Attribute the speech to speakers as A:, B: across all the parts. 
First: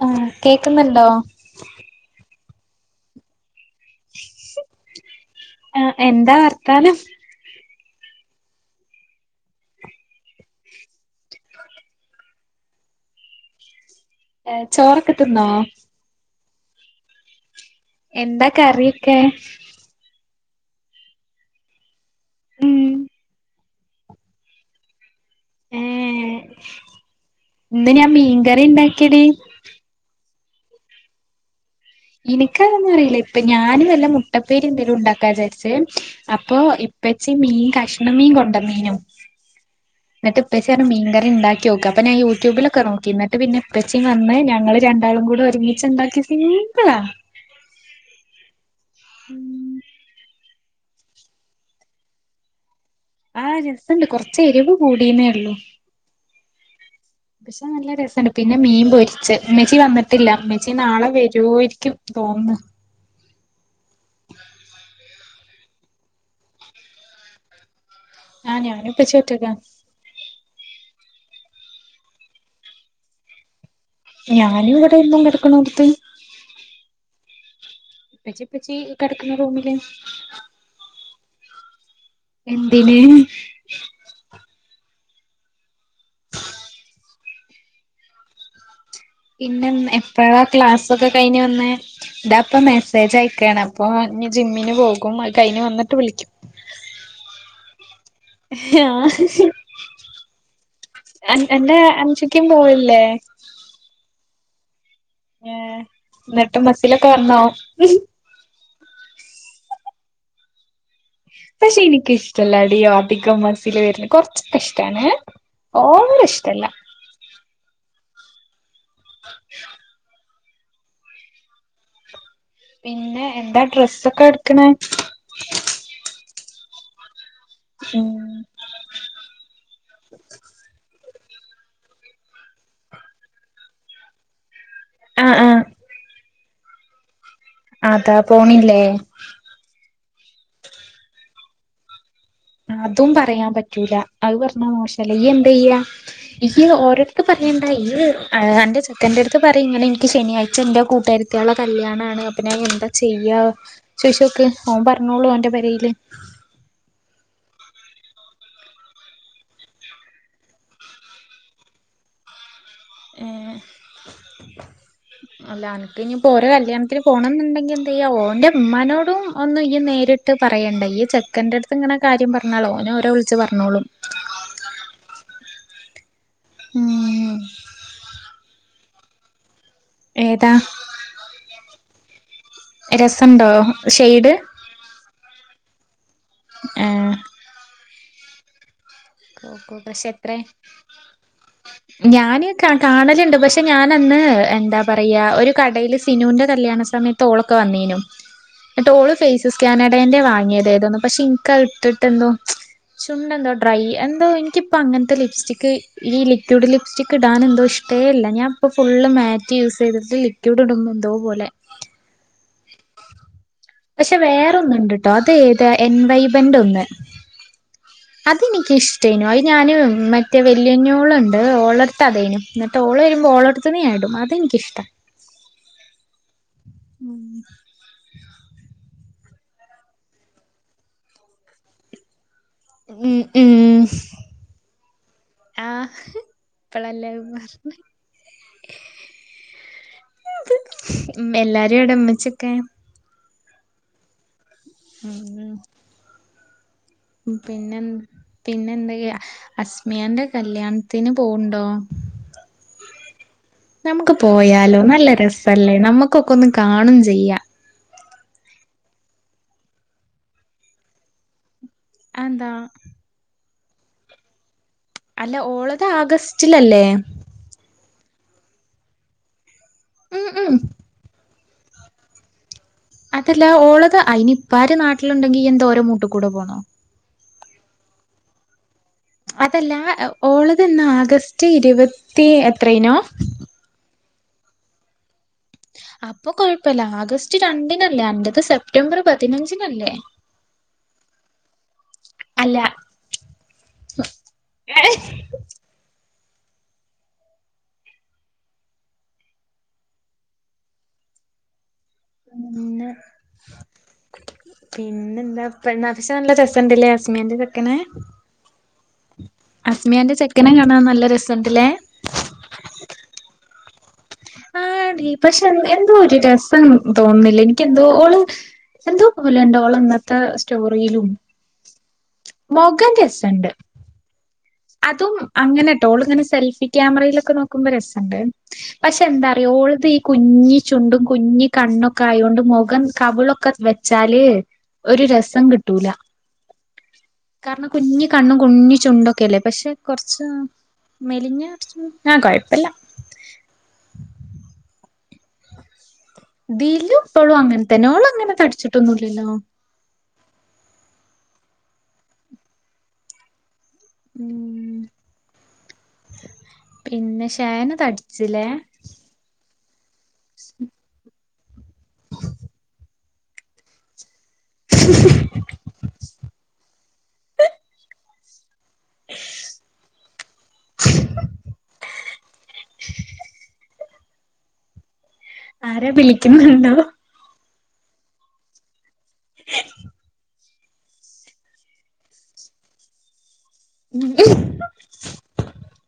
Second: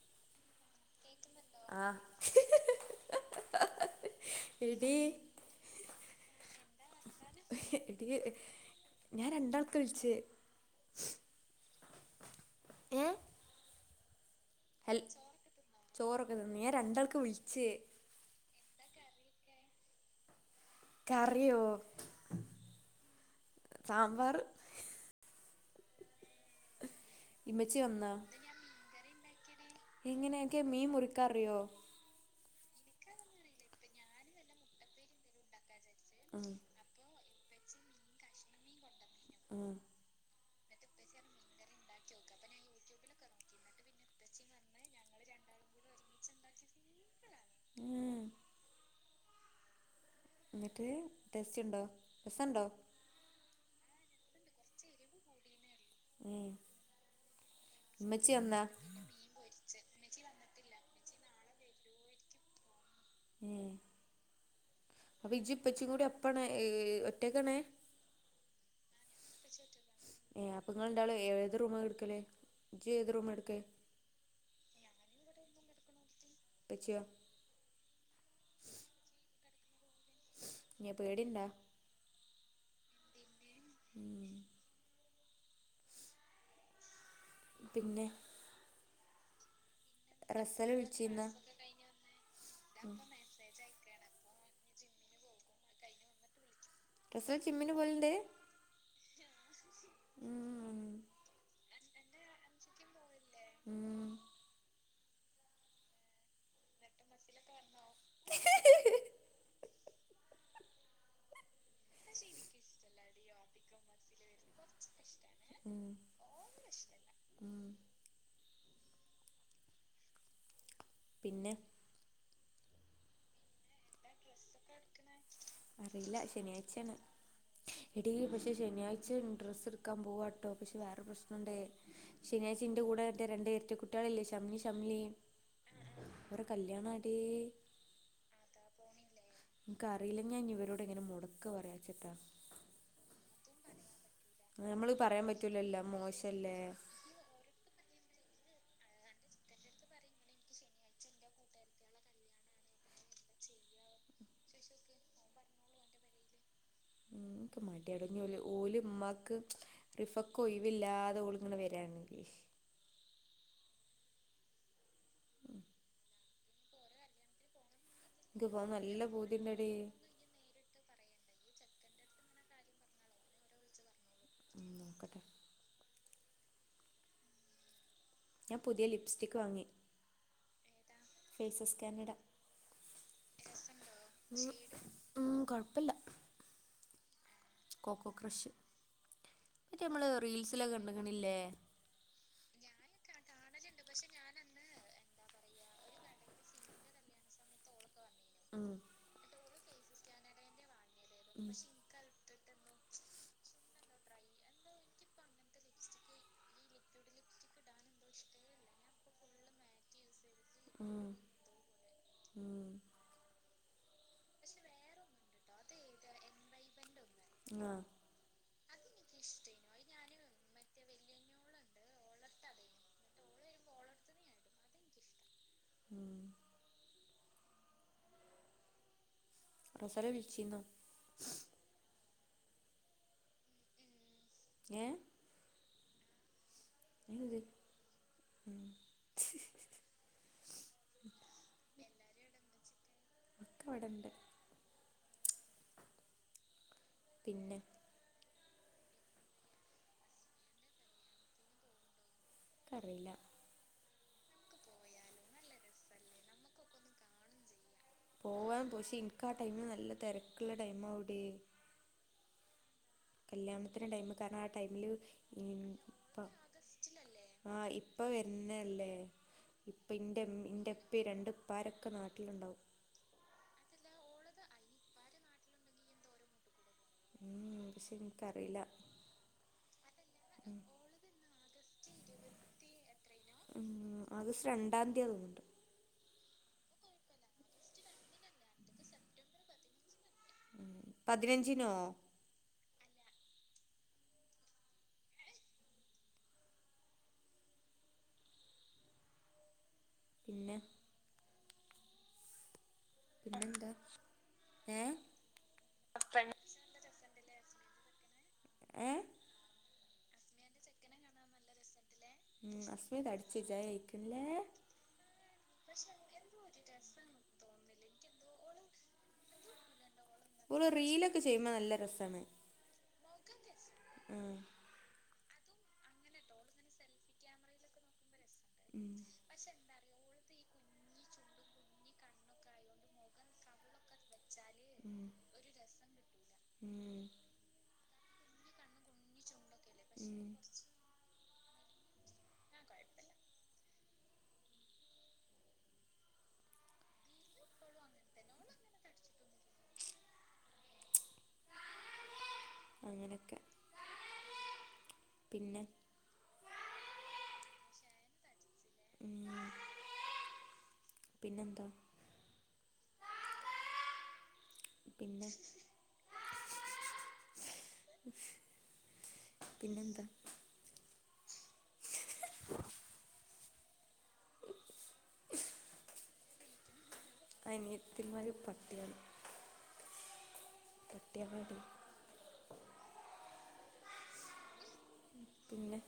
A: ആ
B: ആ എടീ
A: ആ എന്താ വർത്താനം
B: എടി ഞാൻ രണ്ടാൾക്കെ വിളിച്ചേ എ
A: എ ചോറൊക്കെ തിന്നോ
B: ചോറൊക്കെ ഞാൻ രണ്ടാൾക്ക് വിൾച്ചെ
A: എന്താ കറിയൊക്കെ
B: കറിയോ
A: ഉം
B: സാമ്പറ്
A: ഏഹ്
B: ഇമ്മച്ചി
A: ഇന്ന് ഞാൻ
B: വന്നാ
A: മീൻകറി ഉണ്ടാക്കിടി
B: എങ്ങനെയൊക്കെയാ മീൻ മുറിക്കാറിയോ
A: എനിക്കതൊന്നും അറിയില്ല ഇപ്പൊ ഞാനും വല്ല മുട്ടപ്പേര് എന്തെലും ഉണ്ടാക്കാന്ന് വിചാരിച്ചേ
B: ഉം
A: അപ്പൊ ഇപ്പ പച്ച മീൻ കഷ്ണം മീൻ കൊണ്ട മീനും
B: ഉം
A: എന്നിട്ട് ഇപ്പോച്ചാ മീൻകറി ഉണ്ടാക്കി നോക്ക അപ്പ ഞാൻ യൂട്യൂബിലൊക്കെ നോക്കിട്ട് പിന്നെ ഇപ്പോച്ചും വന്ന് ഞങ്ങള് രണ്ടാളും കൂടെ ഒരുമിച്ചുണ്ടാക്കിയാ സിംപിളാ
B: ഉം എന്നിട്ട് ടെസ്റ്റ് ഉണ്ടോ രസോണ്ടോ
A: ആഹ് രസോണ്ട് കൊറച്ച് എരിവ് കൂടീന്നേ ഉള്ളു
B: ഉം
A: പക്ഷെ നല്ല രസോണ്ട്
B: ഇമ്മച്ചി
A: പിന്നെ
B: വന്നാ
A: മീൻ പൊരിച്ച് മെച്ചി വന്നിട്ടില്ല മെച്ചി നാളെ വരുവാരിക്കും തോന്നുന്ന്
B: ഉം. അപ്പൊ ഇജി ഇപ്പച്ചും കൂടി ഒപ്പണ് ഒറ്റക്കാണ്
A: ഞൻ ഞാനും ഇപ്പച്ചീം ഒറ്റക്കാ
B: അപ്പ നിങ്ങൾ രണ്ടാളും ഏത് റൂം എടുക്കല് ജ്ജി ഏത് റൂം എടുക്കേ
A: ഞാനും ഇവിടെ ഇന്നും കിടക്കണ അടുത്ത്
B: പ്പച്ചിയോ
A: ഇപ്പച്ചിപ്പച്ചി കിടക്കുന്ന റൂമില്
B: നെ പേടിണ്ടാ
A: എന്തിന്
B: ഉം പിന്നെ
A: ഇന്നന്നെ എപ്പോഴാ
B: റസൽ
A: ക്ലാസ്സൊക്കെ
B: വിളിച്ചിരുന്ന
A: കഴിഞ്ഞ് വന്നെ ഇതാ പ്പം മെസ്സേജ് അയക്കാണ് അപ്പോ ന് പോകും അത് കയ്ന് വന്നിട്ട് വിളിക്കും
B: [unintelligible] ജിമ്മിന് പൊല്ണ്ട്
A: ആഹ്
B: ഉം,
A: എൻ എന്റെ അൻഷിക്കിം പോവൽല്ലേ
B: ഉം,
A: ഏഹ് ന്നിട്ട് മസിലൊക്കെ വന്നോ പക്ഷേ ഇനിക്കിഷ്ടല്ലടീ അതികം മസില് വര്ന്ന് കൊർച്ചൊക്കെ ഇഷ്ടാണ്
B: ഉം,
A: ഓവറ് ഇഷ്ടല്ല
B: ഉം. പിന്നെ
A: പിന്നെ എന്താ ഡ്രസ്സൊക്കെ എടുക്ക്ണ്
B: അറിയില്ല ശനിയാഴ്ചയാണ് എടീ
A: ഉം
B: പക്ഷേ ശനിയാഴ്ച്ചിം ഡ്രസ്സ്ട്ക്കാൻ പോവാട്ടോ പക്ഷേ വേറെരു പ്രശ് നംണ്ടേ ശനിയാഴ്ച ഇന്റെ കൂടെ ര്ന്റെ രണ്ട് എര്റ്റ കുട്ട്യാളില്ലേ ഷംനി ഷി ചംലീം
A: ആഹ്
B: ഓരെ കല്ല്യാണാടീ
A: ആതാ പോണില്ലേ
B: ഇൻക്കറീലഞ്ഞി ഞാൻഞ്ഞി ഇവരോടെങ്ങനെ മൊടക്ക് പറയാചിട്ടാ
A: അതും പറയാൻ പറ്റൂല അത് പർഞ്ഞാ
B: നമ്മൾ
A: മോശല്ലേ
B: പറയാൻ
A: ഇയ്യെന്തെയ്യാ
B: പറ്റൂലല്ലോ മോശമല്ലേ
A: ഇയ്യ് ഓരോര്ക്ക് പറയണ്ടാ ഇയ്യ് അത്‌ അൻ്റെ ചെക്കന്റെട്ത്ത് പറയ് ഇങ്ങനെ ഇൻക്ക് ശനിയാഴ്ചൻ്റെ കൂട്ടേര്ത്ത്യാളെ കല്ല്യാണാണ് അപ്പൊ ഞാൻ എന്താ ചെയ്യാ ശശോക്ക് ഓൻ പറഞ്ഞോളൂ ഓന്റെ പരയില്
B: എങ്ങക്ക് മട്ടിയ അടഞ്ഞ ഓല ഉമാക്ക് റിഫക്ക് ഒയവില്ലാതെ ഓള ഇങ്ങനെ വരണേ [unintelligible]
A: ഏ അല്ല അനക്ക് ഇനിപ്പോ ഓര കല്യാണത്തിന് പോണംന്നുണ്ടെങ്കിൽ ചെയ്യ
B: എനിക്ക്
A: ഓന്റെ
B: പോകാൻ നല്ല
A: ഉമ്മനോടും
B: പൂതിണ്ടടി
A: ഒന്നും നേരിട്ട് പറയണ്ട ഈ ച മക്കന്റെ അടുത്ത് ഇങ്ങനെ കാര്യം പറഞ്ഞാലോ ഓന ഓരോ വിളിച്ച് പറഞ്ഞോളും
B: [unintelligible]
A: ഉം
B: ഞാൻ പുതിയ ലിപ്സ്റ്റിക്ക് വാങ്ങി
A: ഏതാ
B: ഫേസസ് കാനഡ
A: രസണ്ടോ ഷെയ്ഡ്
B: ഉം കുഴപ്പില്ല
A: ആ
B: കോക്കോ ക്രഷ്
A: കോക്ക
B: മറ്റേ
A: ക്രഷ്
B: നമ്മള്
A: എത്രായി
B: റീൽസിലൊക്കെ കണ്ട്ക്കണില്ലേ
A: ഞാന് കാ കാണലുണ്ട് പക്ഷെ ഞാനന്ന് എന്താ പറയാ യാ ഒര് കടയില് സിനൂന്റ കല്യാണസമയത്ത് ഓളക്ക വന്നേനു
B: ഉം
A: ട്ട് ഓള് ഫെയിസസ് കാനഡാൻറെ വാങ്ങിയത് പക്ഷെ ഇനിക്ക് ഇട്ടിട്ട് എന്തോ ചുണ്ടന്തോ ഡ്രൈ എന്തോ എനിക്കിപ്പോ അങ്ങനത്തെ ലിപ്സ്റ്റിക് ഈ ലിക്വിഡ് ലിപ്സ്റ്റിക്ക് ഇടാൻ എന്തോ ഇഷ്ടേല്ല ഞാൻ ഇപ്പോ ഫു ള്ള് മാറ്റ് യൂസ് ചെയ്തിട്ട് ലിക്വിഡ് ഇടമ്പോ എന്തോ
B: ഉം
A: പോലെ
B: ഉം
A: പക്ഷെ വേറൊന്നണ്ട് ട്ടോ അതേത എൻവൈമെന്റ് ഒന്ന്
B: ഉം ആഹ്
A: അതെനിക്ക്ഷ്ടേനു അത് ഞാന് മറ്റേ വല്യഞ്ഞോളുണ്ട് ഓളട്ത്താതേനു. എന്നിട്ട് ഓ ള് വരുമ്പോ ഓളട്ത്ത്ന് ഞായിടും അതെനിക്കഷ്ട
B: ഉം
A: [inaudible]
B: സര വിളിച്ചിന്നോ
A: ഉ ഉം
B: എഏ
A: ആഹ് ഇപ്പഴല്ല
B: ഉം
A: പറ എല്ല ഒരെടമ്മിച്ചൊക്കെ
B: ഒക്കെ അവിടെണ്ട്
A: ഉം
B: പിന്നെ
A: പിന്നെന് പിന്നെ എന്താക്കെയാ അസ്മിയാന്റെ കല്യാണത്തിന് പോവ്ണ്ടോ
B: കറിയില്ല
A: നമുക്ക് പോയാലോ നല്ല രസല്ലേ നമ്മുക്കൊക്കെ ഒന്ന് കാണും ചെയ്യാം
B: പോവാൻ പക്ഷേ എനിക്ക് ആ ടൈം നല്ല തിരക്കുള്ള ടൈമാ അവിടെ
A: എന്താ
B: കല്യാണത്തിന്റെ ടൈമ കാരണം ആ ടൈമില്
A: അല്ല ഓളത് ആഗസ്റ്റിലല്ലേ
B: ആ ഇപ്പ വവെര്ന്നല്ലേ ഇപ്പ ഇ
A: ഉം ഉം
B: ഇന്റെപ്പ രണ്ടപ്പാരൊക്കെ നാട്ടിലുണ്ടാവും
A: അതല്ല ഓള്ളത് അയിനി ഇപ്പാര് നാട്ടിലുണ്ടെങ്കി ഇയ്യെന്ത ഓര മൂട്ടി കൂടെ പോണോ
B: [inaudible]
A: അതല്ല ഓളതന്നാ ആഗസ്റ്റ് ഇരുപത്തി എത്രേനോ
B: ഉ ആഗസ്റ്റ് രണ്ടാം തീയതി തുന്നുണ്ട്
A: അപ്പൊ കൊഴപ്പില്ല ആഗസ്റ്റ് രണ്ടിനല്ലേ അന്റെത് സെപ്റ്റംബർ പതിനഞ്ചിനല്ലേ
B: ഉ പതിനഞ്ചിനോ
A: ല്ല ഏ
B: പിന്നെ
A: ഉം
B: പിന്നെന്താ
A: [inaudible]
B: ഏ
A: പിന്നെന്താവിശ നല്ല ചസ ഉണ്ടല്ലേ സമന്റെ ചെക്കനെ
B: ഏ
A: അസ്മിയാന്റെ ചെക്കന കാണാ ൻ നല്ല രസമുണ്ടല്ലേ
B: ഉം അസ്മിയ തടിച്ചഅല്ലേ
A: ആ ഡി പക്ഷെ എന്തോ ഒരു രസം തോന്നുന്നില്ല എനിക്ക് എന്തോ ഓള് എന്തോ പോലയുണ്ട് ഇന്നത്തെ
B: ഓള്
A: സ്റ്റോറിയിലും
B: റീലൊക്കെ ചെയ്യുമ്പോ നല്ല രസാണ്
A: മോഖം രസുണ്ട്
B: ആ
A: അതും അങ്ങനെട്ടോ ഓളിങ്ങനെ സെൽഫി ക്യാമറയിലൊക്കെ നോക്കുമ്പോ രസുണ്ട്
B: ഉം
A: പക്ഷെ എന്താറിയോ ഓള്ളത് ഈ കുഞ്ഞി ചുണ്ടും കുഞ്ഞ് കണ്ണൊക്കെ ആയോണ്ട് മുഖം കവിളൊക്കെ വെച്ചാല്
B: ഉം
A: ഒരു രസം കിട്ടൂല
B: ഉം
A: കാരണം കുഞ്ഞ്കണ്ണും കുഞ്ഞ് ചുണ്ടൊക്കെല്ല പക്ഷെ
B: ഉം
A: കുറച്ച് മെലിഞ്ഞ ആ കുഴപ്പില്ല ദിലും ഇപ്പോളും അങ്ങന തന്നെ ഓള് അങ്ങനെ തടിച്ചിട്ടൊന്നുമില്ലല്ലോ
B: അങ്ങനെയൊക്കെ
A: ഉം
B: പിന്നെ
A: പിന്നെ ഷേന തടിച്ചില്ലേ
B: പിന്നെ എന്താ പിന്നെ പിന്നെന്താ
A: ആരാ വിളിക്കുന്നുണ്ടോ
B: അനിയത്തിന്മാരി പട്ടികളായാണ് പട്ടികളാടി
A: ഉം
B: പിന്നെ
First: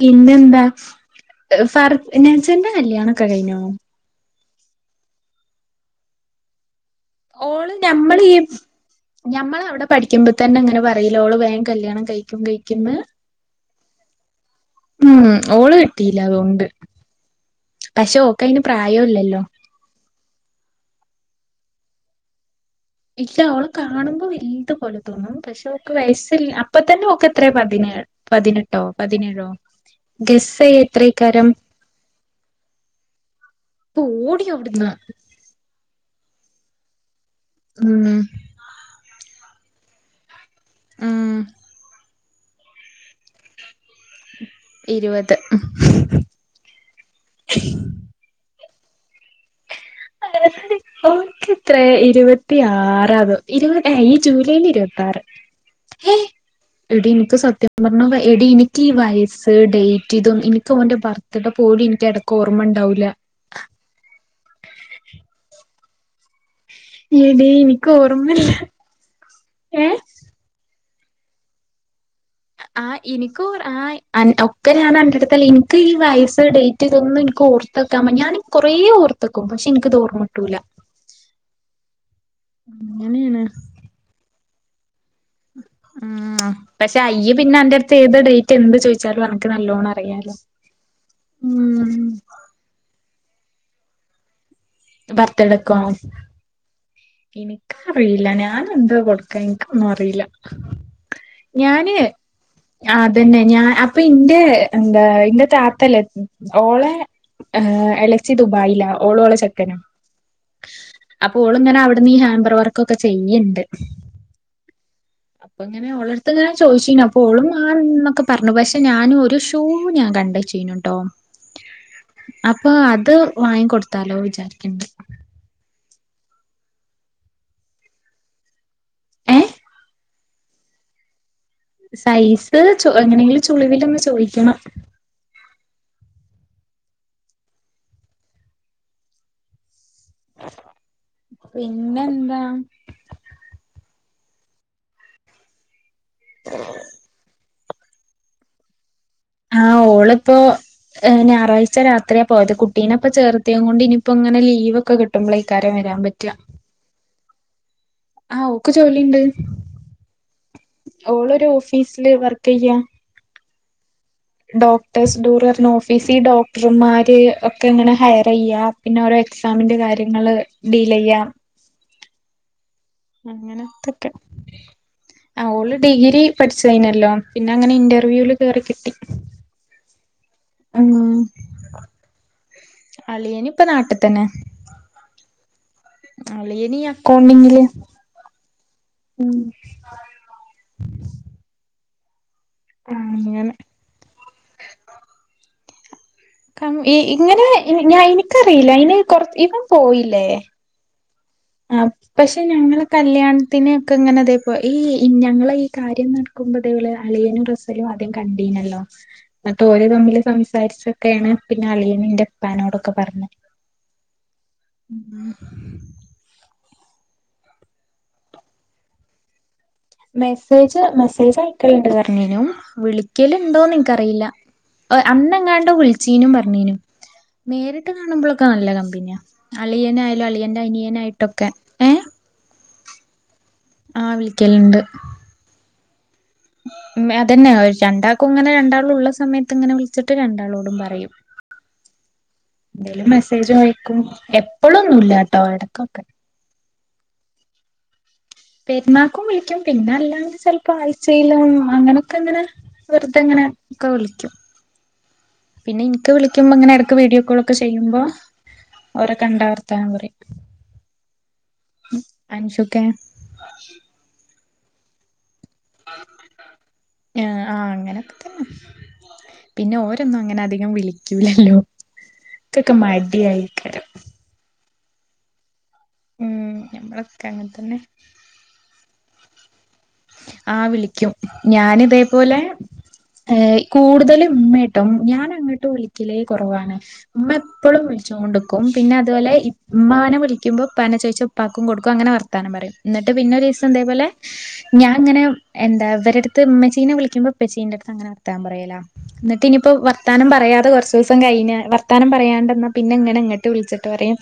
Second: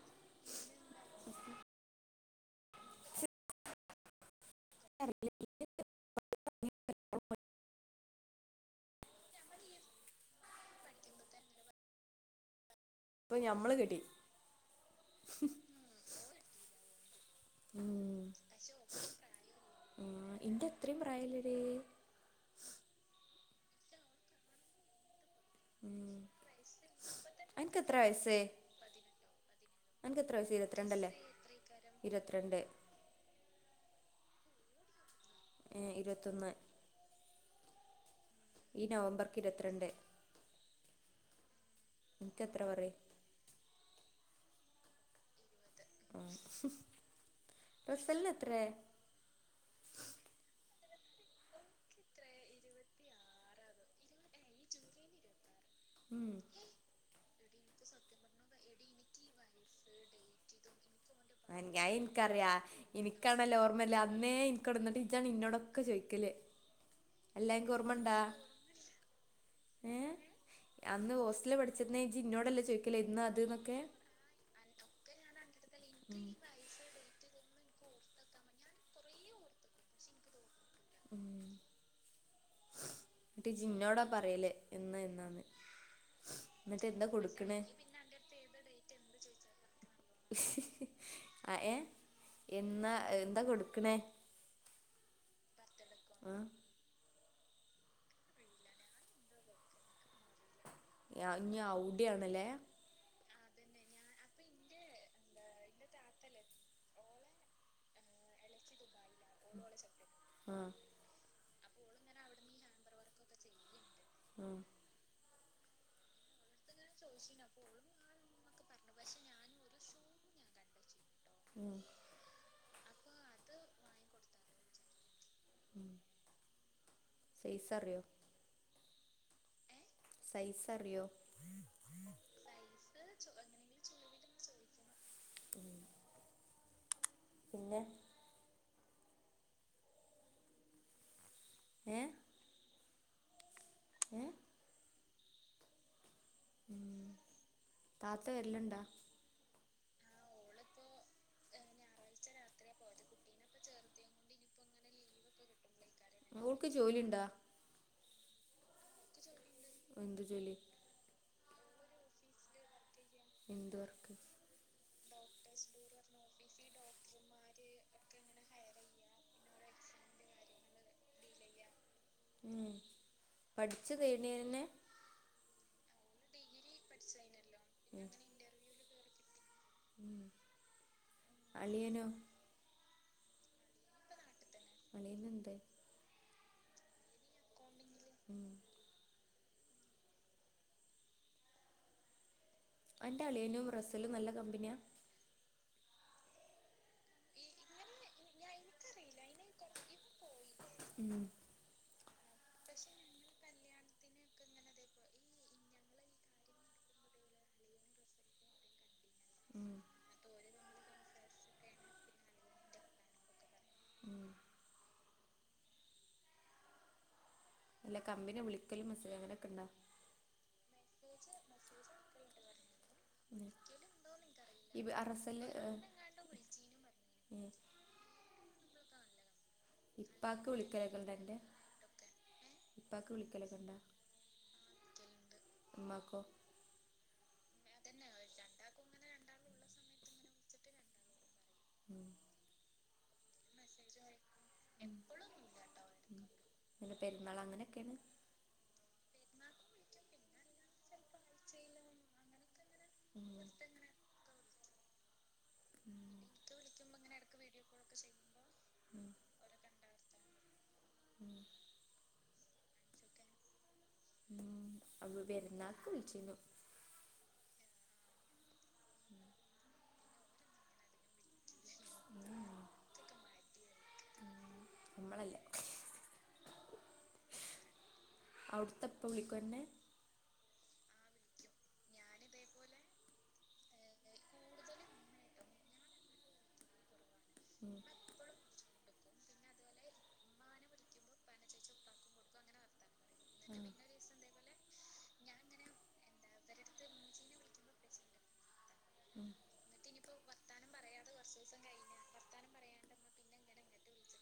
A: പിന്നെന്താ ഫർ നെച്ചന്റെ കല്യാണൊക്കെ കഴിഞ്ഞോ ഓള് ഞമ്മള് ഈ ഞമ്മൾ അവിടെ പഠിക്കുമ്പം തന്നെ അങ്ങനെ പറയില അവള് ഓള് വേഗം വേഗം കല്യാണം കഴിക്കും കഴിക്കന്ന്
B: അപ്പൊ ഞമ്മള് കെട്ടി
A: ഉം ഓള് കെട്ടില്ല അതൊണ്ട് പക്ഷെ
B: ഉം
A: ഓക്ക് അയിന് പ്രായമില്ലല്ലോ
B: എന്റെ എത്രയും പ്രായല്ലടി
A: ഇല്ല അവള് കാണുമ്പോ വലുത്പോലെ തോന്നും പക്ഷെ ഓക്ക്
B: ഉം
A: വയസ്സ ഇല്ലഅപ്പ തന്നെ ഓക്ക് എത്രയ
B: അനക്ക്
A: പതിനേ
B: എത്ര വയസ്സ്
A: പതിനെട്ടോ പതിനേഴോ
B: അനക്ക് എത്ര
A: ഗസ്സ ചെയ്യ് എത്രയാക്കരം
B: ഇരുപത്തി രണ്ട്
A: പോടീ അവിട്ന്നാ
B: ഏ ഇരുപത്തൊന്ന്
A: ഉം
B: ഈ നവംബര്ക്ക് ഇരുപത്തിരണ്ട്
A: ആ
B: എനിക്കെത്ര പറയും
A: ഇരുപത്
B: റസലിന് എത്ര
A: ഓൾക്ക് ഇരുപത്തിയാറാതോ ഇരുപ ഈ ജൂലൈയില് ഇരുപത്തി ഇറുത്താറ്
B: ഉം
A: എടി എനിക്ക് സത്യ- സത്യം പറഞ്ഞ എടി എനിക്ക് ഊ വയസ്സ് ഡേറ്റ് ഇതൊന്നും എനിക്ക് ഓന്റെ ബർത്ത്ഡേ പോലും
B: ഞാ
A: എനിക്ക് ഇടക്ക്
B: എനിക്കറിയാം
A: ഓർമ്മ ഉണ്ടാവൂല
B: എനിക്കാണല്ലേ ഓർമ്മല്ല അന്നേ ഇനിക്കോടന്ന ടീച്ചാണ് ഇന്നോട ഒക്കെ ചോദക്കലേ
A: ഏട എനിക്ക് ഓർമ്മല്ല ഏ
B: അന്ന് ഹോസ്റ്റലിൽ പഠിച്ച
A: ആഹ് എനിക്ക ആ് ഒക്കെ ഞൻണ്ടടുത്തൽ ഈ വയസ്സ ഡേറ്റ്ൊന്നും ഓർത്തക്കാൻ ഞാൻ കൊറേ ഓർത്തക്കും പക്ഷെ എനക്ക്ത്ോർമ്മമുട്ടൂല്ല അങ്ങനെയാണ്
B: ഉട്ട് ജിന്നോടാ പറയല എന്നമ
A: ഉ പക്ഷെ അയ്യ പിന്നെ അന്റെറ അടുത്ത് ഏത് ഡേറ്റ് എന്ത് ചോയിിച്ചാലും എനക്ക് നല്ലോണം അറിയാലോ
B: ആ ഏ
A: ഉം
B: എന്നാ എന്താ കൊടുക്കണേ
A: ഭർത്തെടക്കോ എനിക്ക അറിയില്ല ഞാന എന്ത കൊടുക്കാൻ എനിക്കൊന്നും അറിയില്ല
B: ഇനി അവിടെ ആണല്ലേ
A: തന്നെ ഞാൻ അപ്പൊ ഇന്റെ എന്താ ഇന്റെ താത്തല്ലേ ഓളെ അലക്സി ദുബായില ഓളോ
B: ആ
A: അപ്പോളും ഞനെ അവിടുന്ന് ഈ ഹാൻബർ വർക്കൊക്കെ ചെയ്യണ്ട്
B: ഉം
A: അപ്പൊ ഇങ്ങനെ ഓളടത്ത് ഞാൻ ചോദിച്ചി അപ്പോളും ആന്നൊക്കെ പറഞ്ഞു പക്ഷെ ഞാനും ഒരു ഷൂ ഞാൻ കണ്ടച്ചീനുട്ടോ
B: ഉം
A: അപ്പൊ അത് വാങ്ങിിക്കൊടുത്താലോ വിചാരിക്കണ്ട്
B: സേസ് അറിയോ
A: ഏ
B: സൈസ് അറിയോ
A: സൈസ് ച എങ്ങനെങ്കിലും ചുളിവിില ഒന്ന് ചോദിക്കണം
B: പിന്നെ
A: പിന്നെ എന്താ
B: ഉഏ
A: ആഹ
B: താത്ത വല്ലണ്ടാ
A: ആഹ ഓളിപ്പോൊ ഞായറാഴ്ചത്രിയ പോയത് കുട്ടീെപ്പൊ ചേർത്തയത കൊണ്ട് ഇനിപ്പോ ഇങ്ങനെ ലീവൊക്കെ കിട്ടുമ്പോള ഇഈക്കാരെ വ
B: അവൾക്ക് ജോലിുണ്ടാ
A: ആഹ ഒക്കെ ചോലിുണ്ട്
B: ഒന്തുു ജലി
A: ഫീസ്ില വർക്ക ചെയയ
B: ഇന്ദോർ
A: ഡോക്ടേഴസ് ഡൂർ ഓഫീസിൽ ഡോക്ടർമാര് ഒക്കെ അങ്ങനെ ഹയർ ചെയ്യാ പിന്നെ ഓരോ എക്സാമിന്റെ കാര്യങ്ങള് ഡീൽ ചെയ്യാം
B: ഉം പഠിച്ചു
A: അങ്ങനെത്തൊക്കെ
B: നേടിയന്നെ
A: അള് ഡിഗ്രി പഠിച്ചനല്ലോ പിന്നെ അങ്ങനെ
B: ഉം
A: ഇന്റർവ്യൂല് കേറി കിട്ടി
B: ഉം
A: ഉ
B: അളിയനോ
A: അളിയനി ഇപ്പ നാട്ടിൽത്തന്നെ
B: മനിയല്ലണ്ട്
A: ആല്ലേ ഇനി അക്കൗണ്ടിങ്ങില്
B: ഉം
A: ഉം ആ
B: എന്റെ
A: അങ്ങനെ
B: അളിയനും റസലും നല്ല കമ്പനിയാ
A: ക ഇങ്ങനെ ഞാൻ എനിക്കറിയില്ല അന് കൊറ ഇവൻ പോയില്ലേ
B: ഉം
A: ആ പക്ഷെ ഞങ്ങള് കല്യാണം ത്തിന്നെയൊക്കെ ഇങ്ങനെ അതേപ്പോ ഈ ഞങ്ങൾ ഈ കാര്യം നടക്കുമ്പോ അതേ അളിയനും റസലും ആദ്യം കണ്ടീനല്ലോ എന്നിട്ട്
B: ഉം
A: ഓരോ തമ്മില് സംസാരിച്ചൊക്കെയാണ് പിന്നെ അളിയൻ എറെപ്പാനോടൊക്കെ പറഞ്ഞത്
B: ഉം
A: അ
B: അല്ല കമ്പിനെ വിളിക്കലും മസ്സജ അങ്ങനെയൊക്കെ ഉണ്ടോ
A: മെസ്സേജ് മെസ്സേജ് ആയക്കലിണ്ട് കഞ്ഞനും
B: ഉം
A: വിളിക്കലുണ്ടോന്ന് നിനക്ക്റിയില്ല
B: ഈ
A: അന്ന
B: റസല്
A: എങ്ങാണ്ടോ വിളിച്ചീനും പറഞ്ഞനും
B: ഉം
A: നേരിട്ട് കാണുമ്പോഴൊക്കെ നല്ലത പിന്നെ അളിയന ആയാലോ
B: ഇപ്പാക്ക്
A: അളിയറെ അനിയന ആായിട്ടൊക്കെ ഏഹ
B: ഇപ്പാക്കക്ക്ളും
A: ആ വിളിക്കലണ്ട്
B: എക
A: മ അതന്നെ ഒരു രണ്ടാൾക്കും ഇങ്ങനെ രണ്ടാൾ ഉള്ള സമയത്ത് ഇങ്ങനെ വിളിച്ചിട്ട പത്ത് രണ്ടാളോടും പറയും
B: ഉം
A: എന്തേലും മെസ്സേജ് കഴിക്കും എപ്പഴൊന്നുമല്ലാട്ടോ എടക്കൊക്കെ
B: പിന്നെ പെരുമാൾ അങ്ങനെയൊക്കെയാണ്
A: പെരുമാക്കും വിളിക്കും പിന്നെ അല്ലാണ്ട് ചപ്പോ ആ ചെയലം അങ്ങനെയൊക്കെ അങ്ങനെ വെറുതെങ്ങനെ
B: ഉം
A: ഒക്കെ വിളിക്കും പിന്നെ എനിക്ക് വിളിക്കുമ്പോ
B: ഉം
A: ഇങ്ങനെ ഇടക്ക് വീഡിയോ കോൾ ഒക്കെ ചെയ്യുമ്പോ ഓര കണ്ട വർത്തം കുറി അനഷുക്കെ അക്ഷ
B: ഉ അവ വരുന്നാക്ക് വിളിച്ചിു
A: ആഹ അങ്ങനെൊക്കെ തന്നെ പിന്നെ ഓരോന്നും അങ്ങനെ അധികം വിളിക്കൂലല്ലോ ഇൊക്കെ മാ ആയിക്ക
B: നമ്മളല്ല
A: ഉം നമ്മളൊക്കെ അങ്ങനെ തന്നെ
B: അവിടുത്തെപ്പ വിളിക്കന്നെ
A: ആ വിളിക്കും ഞാന ഇതേപോലെ ഏ കൂടുതല ഇേട്ടും ഞാൻ അങ്ങോട്ടും ഒളിക്കലേ കുറവാണ് ഉമ്മ എപ്പോഴും വിളിച്ചുക കൊണ്ട്ക്കും പിന്നെ അതുപോലെ ഇ്മാന വിളിക്കുമ്പോ പന ചോയിച്ച ഉപ്പാക്കും കൊടുക്കും അങ്ങനെ വർത്താനം പറയും എന്നിട്ട് പിന്നെ ഒരു
B: ഉം ഉം
A: ദിവസം ഇതേപോലെ ഞാൻ ഇങ്ങനെ എന്താ ഇവരടുത്ത് ീനെ വിളിക്ക്പൊ പെച്ചീന്റെ അടുത്ത് അങ്ങനെ വർത്താം പറയല എന്നിട്ട ഇനിപ്പപ്പോ വർത്തം പറയാതെ കുറച്ച ദിവസം ക വർത്താനം പറണ്ടെന്ന പിന്നെ ഇങ്ങനെ എങ്ങോട്ട് വിളിച്ചിട്ട് പറയും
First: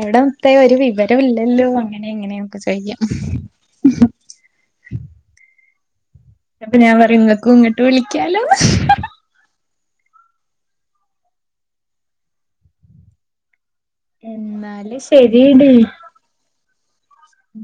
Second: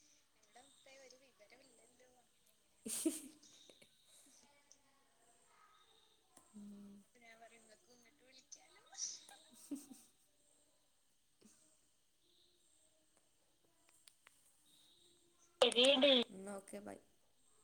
A: എവിടെ മത്തേ ഒരു വിവരം ഇില്ലല്ലോ അങ്ങനെ എങ്ങനെയൊക്കെ ചെയ്യാം അപ്പൊ
B: ഉം
A: ഞാൻ
B: ഉം
A: പറയതക്ക ഇങ്ങോട്ട് വിളിക്കാലോ എന്നാല
B: ശരി ഓക്കെ ബൈ
A: ഉം